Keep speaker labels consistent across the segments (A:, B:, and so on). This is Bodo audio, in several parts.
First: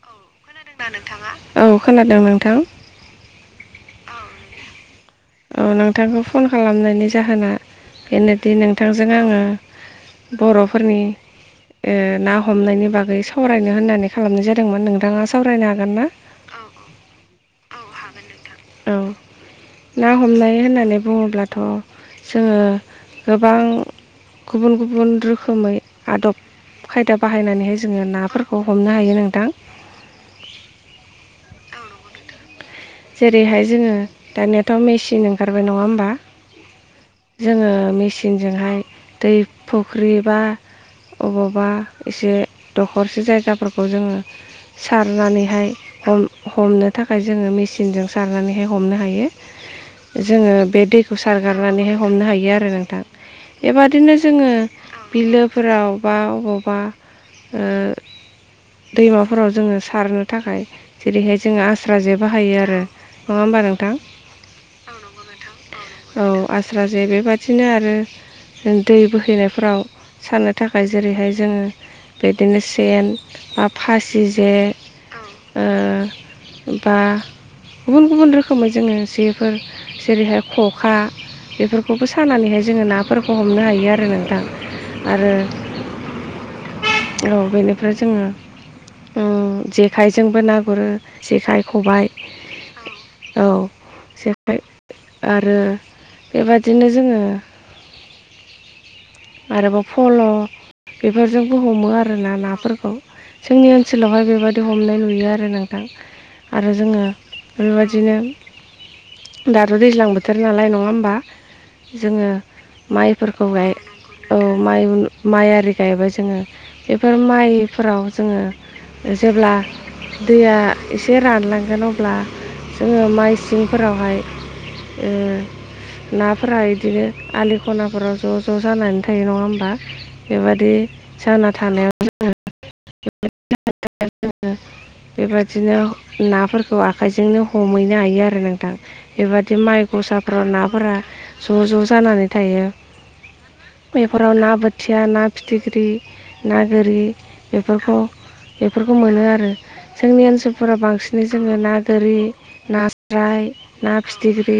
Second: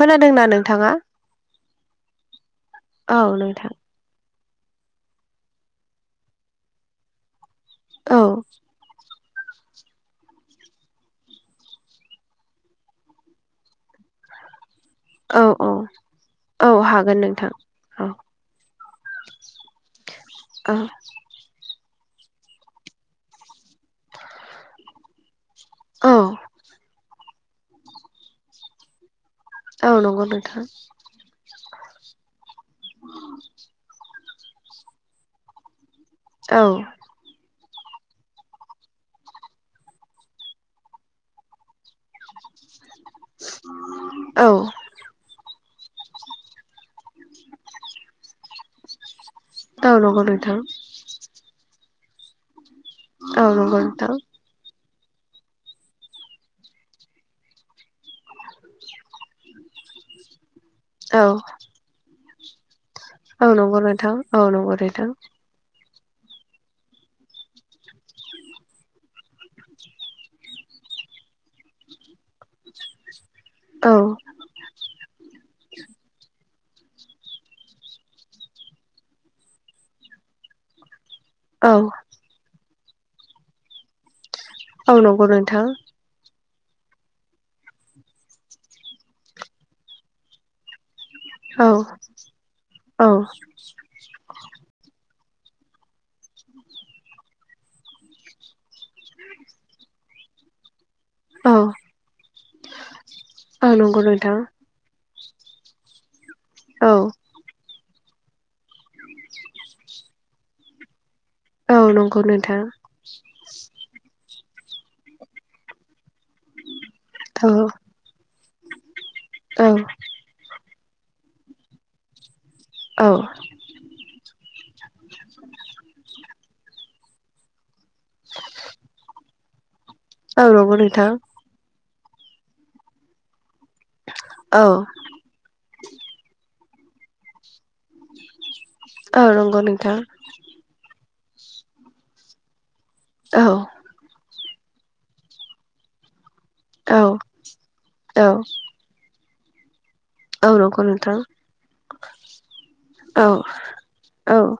A: खोनादोंना नों
B: औ खोनादों नोंथां।
A: औ नोंथां।
B: औ नोंथांखौ फन खालामनायनि जाहोना
A: औ
B: बेनोदि नोंथांजों आङो बर'फोरनि ओ ना हमनायनि बागै सावरायनो होननानै खालामनाय जादोंमोन नों
A: औ औ औ हागोन नोंथां औ।
B: औ ना हमनाय
A: औ
B: होननानै बुङोब्लाथ' जोङो गोबां गुबुन गुबुन रोखोमै
A: औ
B: आदब खायदा बाहायनानैहाय जोङो नाफोरखौ हमनो हायो नोंथां।
A: औ नंगौ नोंथां।
B: जेरैहाय जोङो दानियाथ' मेसिन ओंखारबाय नङा होमबा
A: औ
B: जोङो मेचिनजोंहाय दै फुख्रि बा अबावबा एसे दखरसे जायगाफोरखौ जोङो
A: औ
B: सारनानैहाय हम हमनो थाखाय जोङो मेचिनजों सारनानैहाय हमनो हायो
A: औ नंगौ
B: जोङो
A: नोंथां
B: बे दैखौ सारगारनानैहाय हमनो हायो आरो नों
A: औ नंगौ नोंथां
B: बेबादिनो जोङो बिलोफोराव बा अबावबा ओ दैमाफोराव जोङो सारनो थाखाय
A: औ
B: जेरैहाय जोङो आस्रा जे बाहायो आरो नङा
A: औ
B: होमबा
A: नंगौ नोंथां औ नंगौ नोंथां
B: औ आस्रा जे बेबादिनो आरो दै बोहैनायफोराव सारनो थाखाय जेरैहाय जोङो बिदिनो सेन बा
A: औ
B: फासि जे ओ बा गुबुन गुबुन रोखोमै जोङो जे फोर जेरैहाय खखा
A: औ
B: बेफोरखौबो सा खानानैहाय जोङो नाफोरखौ हमनो हायो आरो नोंथां
A: औ नंगौ
B: आरो
A: नोंथां
B: औ बेनिफ्राय जोङो ओम जेखाइजोंबो ना गुरो जेखाइ
A: औ औ
B: जेखाय आरो बेबादिनो जोङो
A: [inaudible]
B: आरोबाव फल' बेफोरजोंबो हमो आरोना नाफोरखौ
A: औ
B: जोंनि
A: नंगौ
B: ओनसोलावहाय
A: नोंथां
B: बेबायदि बि हमनाय नुयो आरो नोंथां आरो
A: औ
B: जोङो बेबायदिनो दाथ' दैज्लां बोथोर नालाय नङा होमबा
A: औ नंगौ
B: जोङो
A: नोंथां
B: माइफोरखौ गाय औ माइ माइ आरि गायबाय जोङो बेफोर
A: औ
B: माइफोराव जोङो जेब्ला
A: औ
B: दैया एसे रानलांगोन अब्ला
A: औ
B: जोङो माइ सिंफोरावहाय नाफोरा बिदिनो आलि खनाफोराव ज' ज' जानानै थायो नङा होमबा
A: औ नंगौ
B: बेबादि
A: नोंथां
B: जाना थानायाव [unintelligible]
A: औ
B: बेबादिनो नाफोरखौ आखाइजोंनो हमहैनो हायो आरो नों
A: औ
B: बेबायादि
A: नंगौ
B: माइ
A: नोंथां
B: गसा फोराव नाफोरा ज' ज' जानानै थायो
A: औ
B: बेफोराव ना बो थिया ना फिथिख्रि ना
A: औ
B: गोरि बेफोरखौ बेफोरखौ मोनो आरो जोंनि
A: औ औ
B: ओनसोलफोरा
A: नंगौ नोंथां
B: बांसिनै जोङो ना गोरि
A: औ
B: नास्राय ना
A: औ
B: फिथिख्रि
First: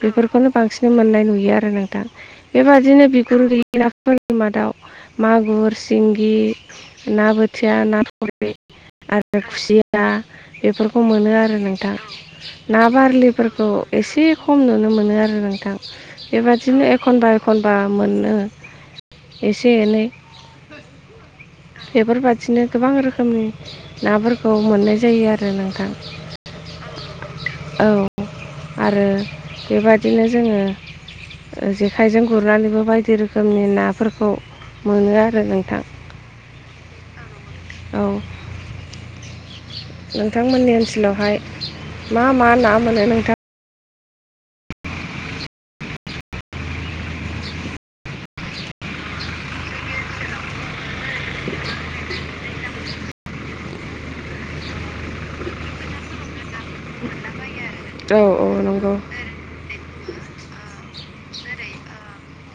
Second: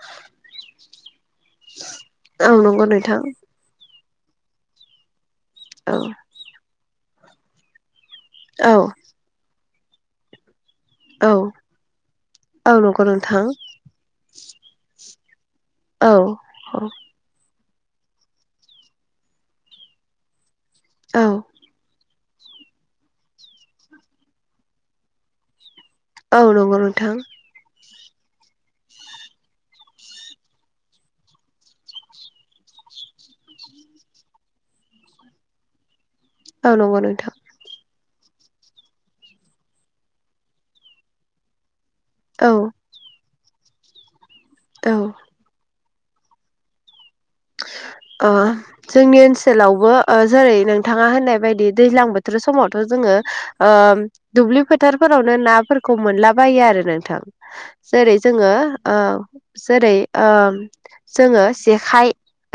B: बेफोरखौनो बांसिन मोननाय नुयो यो आरो नोंथां
A: औ नंगौ
B: बेबादिनो
A: नोंथां
B: बिगुर गैयि नाफोरनि मादाव मागुर
A: औ
B: सिंगि ना बोथिया ना थुरि
A: औ
B: आरो खुसिया बेफोरखौ
A: औ
B: मोनो आरो नोंथां
A: औ
B: ना
A: नंगौ नोंथां
B: बारलिफोरखौ एसे खम नुनो मोनो आरो नोंथां
A: औ
B: बेबादिनो एखनबा एखनबा मोनो एसे एनै
A: औ
B: बेफोरबादि बिदिनो गोबां रोखोमनि नाफोरखौ मोननाय जायो आरो नोंथां
A: औ नंगौ नोंथां
B: औ आरो बेबादिनो जोङो ओ जेखाइजों गुरनानैबो बायदि रोखोमनि नाफोरखौ मोनो आरो नोंथां
A: औ नंगौ नोंथां
B: औ नोंथांमोननि ओनसोलावहाय मा मा
A: औ
B: ना मोनो नोंथां
A: औ ओ जोंनि ओनसोलावबो ओ जेरै नोंथाङा होननाय बायदि दैज्लां बोथोर समावथ' जोङो ओम दुब्लि फोथारफोरावनो नाफोरखौ मोनलाबायो आरो नोंथां। जेरै
B: औ औ
A: जोङो
B: नंगौ
A: ओ जेरै ओ जोङो जेखाइ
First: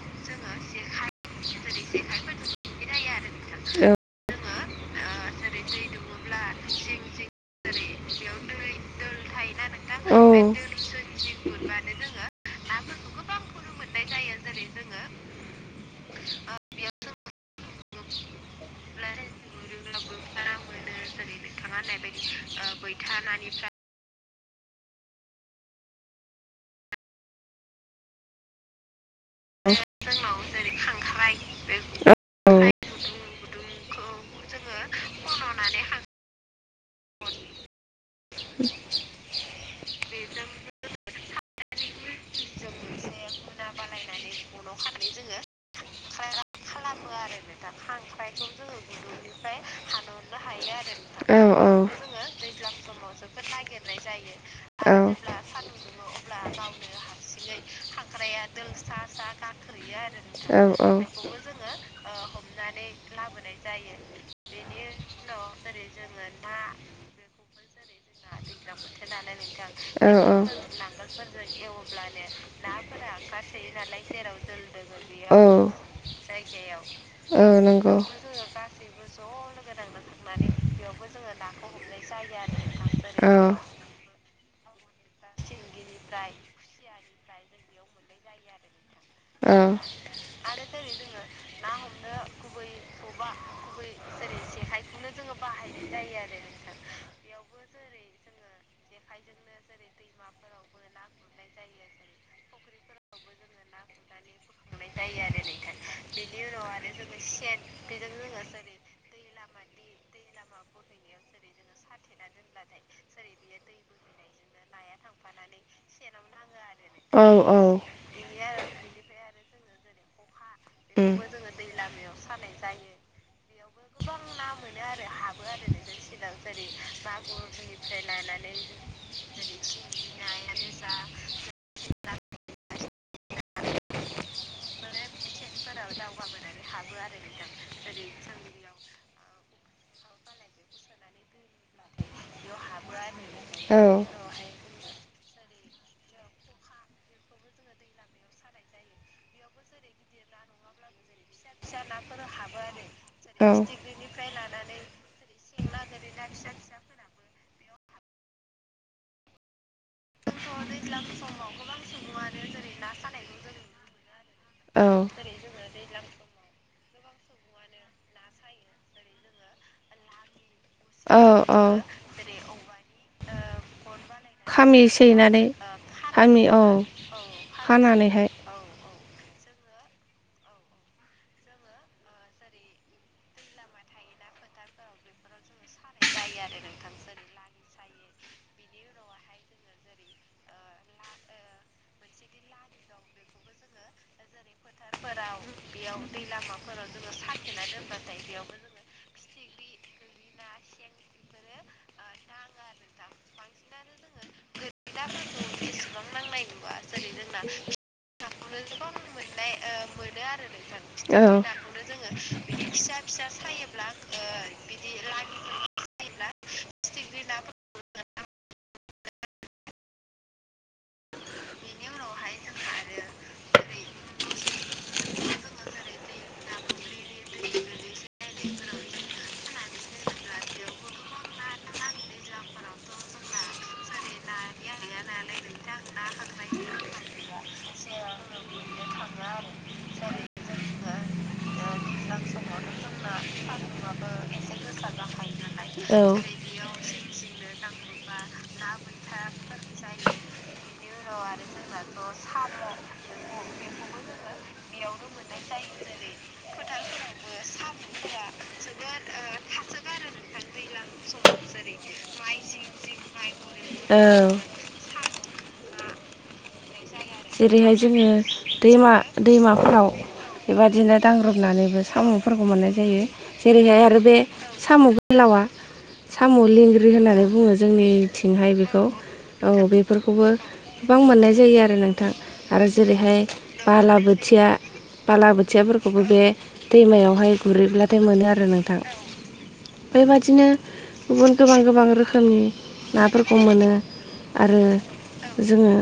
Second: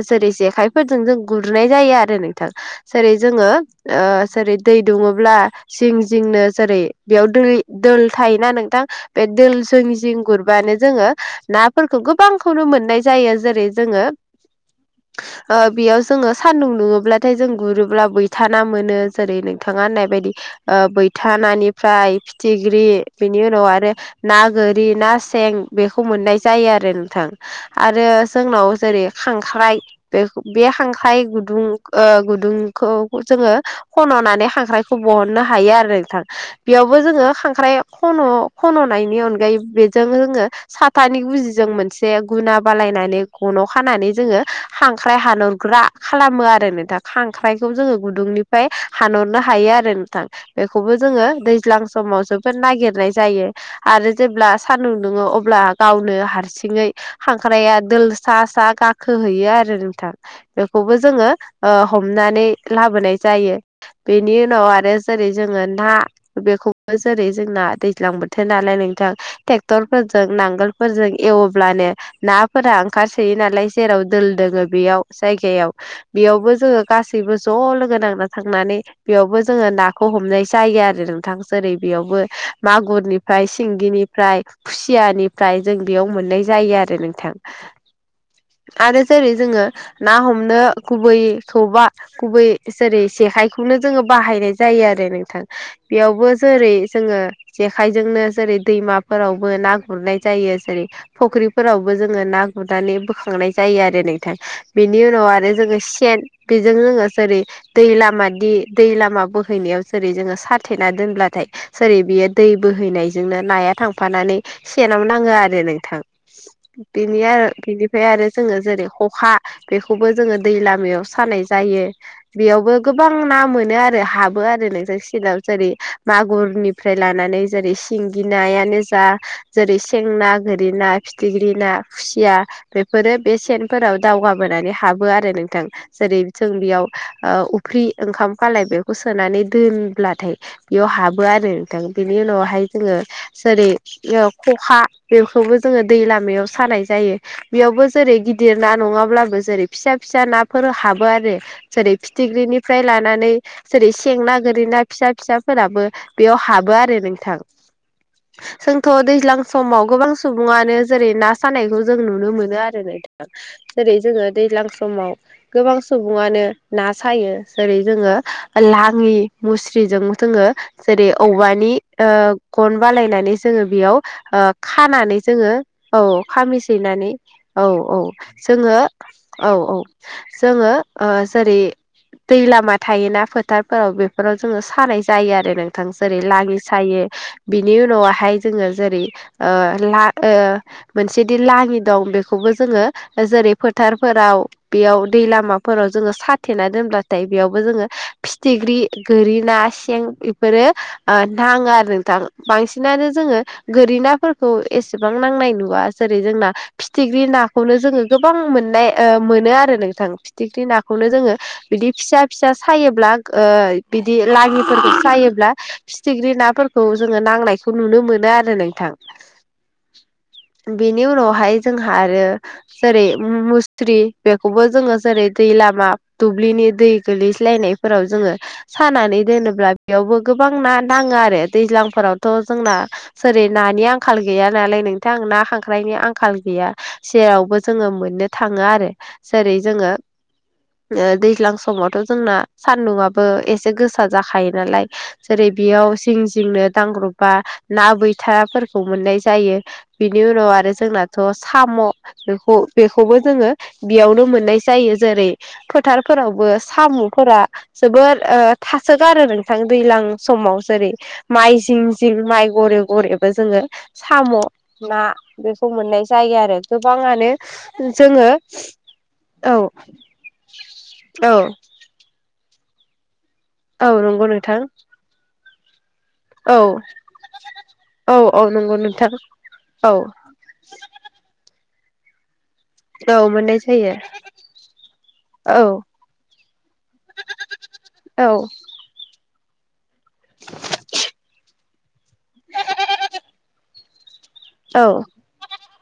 A: जेरै जेखायफोरजों जों गुरुनाय जायो आरो नोंथां जेरै जोङो
B: औ
A: ओ जेरै दै दुङोब्ला जिं जिंनो जेरै बेयाव दै दोल थायोना नोंथां। बे दोल जों
B: औ
A: जिं गुरबानो जोङो नाफोरखौ गोबांखौनो मोननाय जायो जेरै जोङो ओ बेयाव जोङो सान्दुं दुङोब्लाथाय जों गुरोब्ला बैथाना मोनो जेरै नोंथाङा होननाय बायदि। ओ बैथानानिफ्राय फिथिग्रि बेनि उनाव आरो ना गोरि ना सें बेखौ मोननाय जायो आरो नोंथां। आरो जोंनाव जेरै खांख्राइ बे बे खांख्राइ गुदुं ओ
B: औ
A: गुदुंखौ जोङो खन'नानै खांख्राइ बहननो हायो आरो नोंथां। बेयावबो जोङो खांख्राइ खन' खन'नायनि अनगायै बेजों जोङो साथानि गुजिजों मोनसे गुना बालायनानै गनाव खानानै जोङो खांख्राइ हानरग्रा खालामो आरो नोंथां खांख्राइखौ जोङो गुदुंनि [unintelligible] फ्राय हानहरनो हायो आरो नोंथां। बेखौबो जोङो
B: नोंथां
A: दैज्लां समाव जोबोद नागिरनाय जायो। आरो जेब्ला सान्दुं दुङो अब्ला गावनो हारसिङै खांख्राया दोलसा सा गाखोहैयो आरो नोंथां। बेखौबो जोङो ओ हमनानै लाबोनाय जायो। बेनि उनाव आरो जेरै जोङो ना बेखौबो जेरै जोंना दैज्लां बोथोर नालाय नोंथां। ट्रेक्टरफोरजों नांगोलफोरजों एवब्लानो नाफोरा ओंखार [unintelligible] सोयो नालाय जेराव दोल दोङो बेयाव जायगायाव।
B: बेयावबो
A: बेयावबो जोङो गासैबो ज' लोगो नांना थांनानै। बेयावबो जोङो नाखौ हमनाय जायो आरो नोंथां जेरै बेयावबो मागुरनि फ्राय सिंगिनिफ्राय खुसियानिफ्राय जों बेयाव मोननाय जायो आरो नोंथां। आरो जेरै जोङो ना हमनो। गुबैखौबा गुबै जेरै जेखायखौनो जोङो बाहायनाय जायो आरो नोंथां। बेयावबो जेरै जोङो जेखाइजोंनो जेरै दैमाफोरावबो ना गुरनाय जायो जेरै फुख्रिफोरावबो जोङो ना गुरनानै [unintelligible] खांनाय जायो आरो नोंथां बेनि उनाव आरो जोङो सेन बेजों जोङो जेरै दै लाम दि दै लामा बोहैनायाव जेरै जोङो साथेना दोनब्लाथाय सोरै बियो दै बोहैनायजोंनो नाया थांफानानै सेनाव नाङो आरो नोंथां बिनि
B: औ
A: आरो
B: औ
A: बिनि फ्राय आरो जोङो जेरै खखा बेखौबो जोङो दै लामायाव सानाय जायो बेयावबो गोबां ना मोनो आरो हाबो आरो नोंजों सिनाव जेरै मागुरनिफ्राय लानानै जेरै सिंगि नायानो जा जेरै सें ना गोरि ना फिथिख्रि ना खुसिया बेफोरो बे सेनफोराव दावगाबोनानै हाबो आरो नोंथां। जेरै जों बेयाव उफ्रि ओंखाम खालाय बेखौ सोनानै
B: औ
A: दोनब्लाथाय। बेयाव हाबो आरो नोंथां बेनि उनावहाय जोङो जेरै ओ खखा बेखौबो जोङो दै लामायाव सानाय जायो। बेयावबो जेरै गिदिर ना नङाब्लाबो जेरै फिसा फिसा नाफोर हाबो आरो जेरै फिथिख्रिनिफ्राय लानानै
B: औ
A: जेरै [unintelligible] सें ना गोरै ना फिसा फिसाफोराबो बेयाव हाबो आरो नोंथां। जोंथ' दैज्लां समाव गोबां सुबुङानो जेरै ना सानायखौ जों नुनो मोनो [unintelligible] आरो जेरै जोङो दैज्लां
B: औ
A: समाव गोबां सुबुङानो ना सायो जेरै जोङो लाङि मुस्रिजों जोङो जेरै औवानि ओ गन बानायायनानै जोङो बेयाव खानानै जोङो औ फामिसैनानै औ औ।
B: खानानैहाय
A: जोङो औ औ जोङो ओ जेरै दै लामा थायोना फोथारफोराव बेफोराव जोङो सानाय जायो आरो नोंथां, जेरै लाङि सायो। बिनि उनावहाय जोङो जेरै ओ ला- मोनसेदि लाङि दं बे बेखौबो जोङो जेरै फोथारफोराव बेयाव दै लामाफोराव जोङो साथेना दोनब्लाथाय बेयावबो जोङो फिथिख्रि गोरि ना सें बेफोरो नाङो ओ आरो नोंथां बांसिनानो जोङो गोरि ना [unintelligible] एसेबां नांनाय नुवा जेरै जोंना [unintelligible] फिथिख्रि नाखौनो जोङो
B: नाखौनो
A: गोबां मोननाय ओ मोनो आरो नोंथां फिथिख्रि नाखौनो जोङो बिदि फिसा फिसा सायोब्ला ओ बिदि लागिफोरखौ सायोब्ला फिथिख्रि नाफोरखौ जोङो नांनायखौ नुनो मोनो आरो नोंथां। बेनि उनावहाय जोंहा आरो जेरै मुस्रि बेखौबो जोङो जेरै दै लामा दुब्लिनि दै गोलैज्लायनाय -फोराव जोङो सानानै दोनोब्ला बेयावबो गोबां ना नाङो आरो दैज्लांफोरावथ' जोंना जेरै नानि आंखाल गैया नालाय नोंथां ना, खांख्राइनि आंखाल गैया सेरावबो जोङो मोननो थाङो आरो जेरै जोङो
B: ओ
A: दैज्लां समावथ' जोंना सान्दुंआबो एसे गोसा जाखायो नालाय। जेरै बेयाव जिं जिंनो दांग्रबबा ना बैथाफोरखौ मोननाय जायो बिनि उनाव आरो जोंना थ' साम' बेखौ- बेखौबो जोङो बेयावनो मोननाय जायो जेरै फोथारफोरावबो साम'फोरा जोबोर ओ थासोगारो नोंथां दैलां समाव जेरै माइ जिं -जिं माइ गरे- गरे जोङो साम' ना बेखौ मोननाय जायो आरो गोबां
B: जेरैहाय जोङो दैमा-
A: औ
B: दैमाफ्राव बेबदिनो
A: औ
B: दांग्रोमनानैबो साम' -फोरफोरखौ मोननाय जायो जेरैहाय
A: औ
B: आरो बे
A: नंगौ नोंथां
B: साम' गोलावा साम'
A: औ
B: लेंग्रि होननानै बुङो
A: औ औ
B: जोंनिथिंहाय
A: नंगौ
B: बेखौ
A: नोंथां
B: औ बेफोरखौबो गोबां मोननाय जायो आरो नोंथां आरो
A: औ
B: जेरैहाय
A: मोननाय जायो
B: बालाबोथिया बाला
A: औ
B: बोथियाफोरखौबो बे दैमायावहाय गुरहैब्लाथाय
A: औ
B: मोनो आरो नोंथां। बेबादिनो गुबुन गोबां गोबां रोखोमनि नाफोरखौ मोनो आरो
A: औ
B: जोङो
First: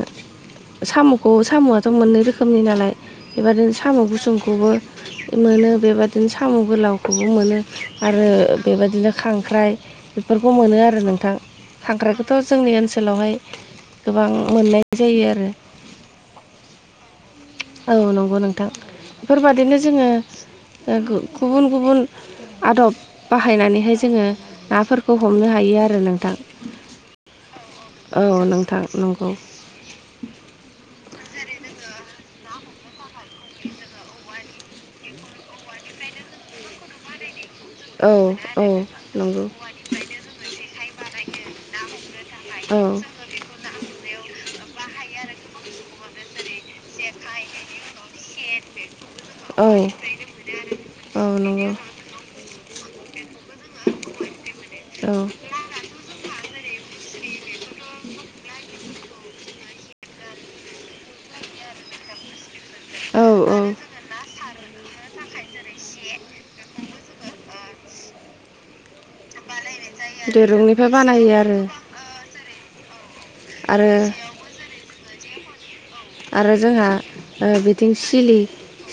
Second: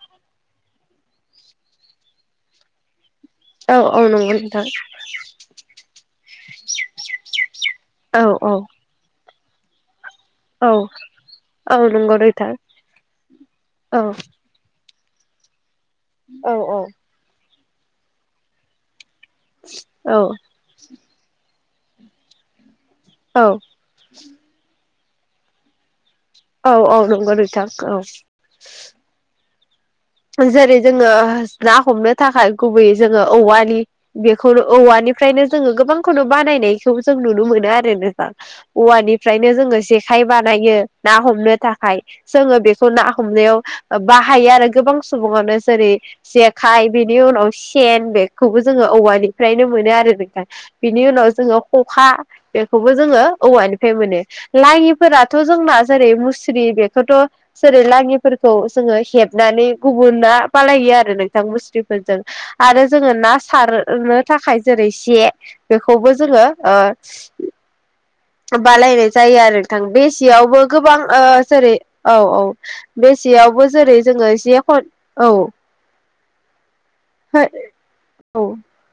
B: साम'खौ साम'आथ' मोननै रोखोमनि नालाय बेबायदिनो
A: औ
B: साम'
A: औ नंगौ नोंथां
B: गुसुंखौबो मोनो बेबायदिनो साम' गोलावखौबो मोनो
A: औ
B: आरो
A: औ
B: बेबायदिनो खांख्राइ बेफोरखौ
A: औ
B: मोनो आरो नोंथां।
A: औ नंगौ
B: खांख्रायखौथ'
A: नोंथां
B: जोंनि ओनसोलावहाय
A: औ
B: गोबां मोननाय जायो आरो
A: औ औ।
B: औ नंगौ नोंथां। बेफोरबादिनो जोङो
A: औ
B: गुबुन गुबुन आदब
A: औ
B: बाहायनानैहाय जोङो नाफोरखौ [unintelligible] हमनो हायो आरो नोंथां
A: औ नंगौ नोंथां
B: औ नोंथां नंगौ।
A: जेरै जोङो ना हमनो थाखाय गुबैयै जोङो औवनि बे [unintelligible] औवानिफ्रायनो जोङो गोबांखौनो बानायनायखौ जों नुनो मोनो आरो [unintelligible] औवानिफ्रायनो जोङो जेखाय बानायो ना हमनो थाखाय जोङो बेखौ ना हमनायाव बाहायो आरो गोबां सुबुङानो जेरै जेखाइ बेनि उनाव सेन बे [unintelligible] जोङो औवानिफ्रायनो मोनो आरो नोंथां। बेनि उनाव जोङो खखा बेखौबो जोङो औवानिफ्राय मोनो
B: जोङो औवानिफ्राय मोनो
A: लाङिफोराथ'
B: लानाथ'
A: जोंना जारै मुस्रि बेखौथ' जेरै लाङिफोरखौ जोङो हेबनानै गुबुना बालायो आरो नोंथां मुस्रिफोरजों। आरो जोङो
B: औ
A: ना सार ओनो थाखाय जेरै से बेखौबो जोङो ओ बालायनाय जायो आरो नोंथां। बे जेयावबो
B: दिरुंनिफ्राय
A: गोबां ओ
B: बानायो आरो
A: जेरै औ औ बे जेयावबो
B: आरो
A: जेरै जोङो जे खन औ
B: आरो जोंहा ओ बिथिं सिलि
A: औ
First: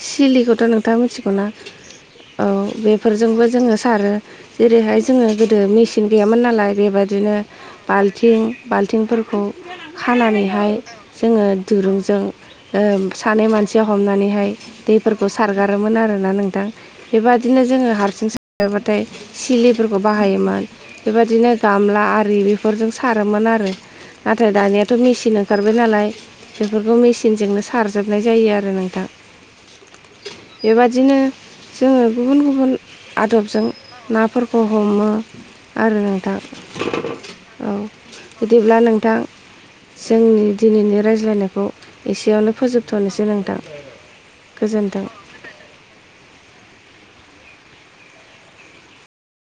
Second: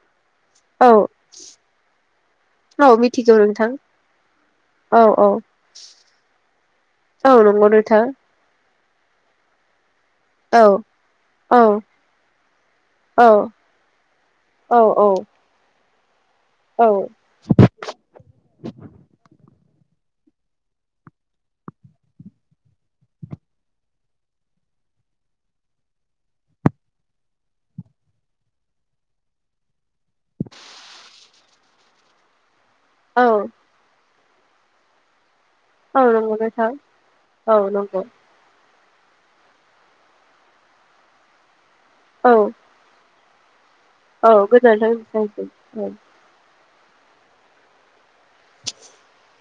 B: सिलिखौथ'
A: औ
B: नोंथाङा मिथिगौ ना। औ
A: मिथिगौ
B: बेफोरजोंबो
A: नोंथां
B: जोङो सारो।
A: औ
B: जेरैहाय जोङो
A: औ
B: गोदो मेचिन गैयामोन नालाय
A: औ
B: बेबायदिनो
A: नंगौ नोंथां
B: बाल्थिं बाल्थिंफोरखौ
A: औ
B: खानानैहाय जोङो
A: औ
B: दिरुंजों ओ
A: औ
B: सानै मानसिया हमनानैहाय
A: औ
B: दैफोरखौ सारगारोमोन आरो ना नों
A: औ
B: बेबादिनो जोङो हारसिं सबाथाय सिलिफोरखौ बाहायोमोन। बेबादिनो गामला आरि बेफोरजों सारोमोन आरो। नाथाय दानियाथ' मेचिन ओंखारबाय नालाय। सेफोरखौ मेसिनजोंनो सारजोबनाय जायो आरो नोंथां। बेबादिनो जोङो गुबुन गुबुन
A: औ
B: आदबजों नाफोरखौ हमो।
A: औ नंगौ नोंथां। औ नंगौ।
B: बिदिब्ला नोंथां जोंनि दिनैनि रायज्लायनायखौ
A: औ
B: एसेयावनो फोजोब थ'नोसै नोंथां।
A: औ गोजानथों
B: गोजोन्थों
A: नोंथांनिसिम औ। [inaudible]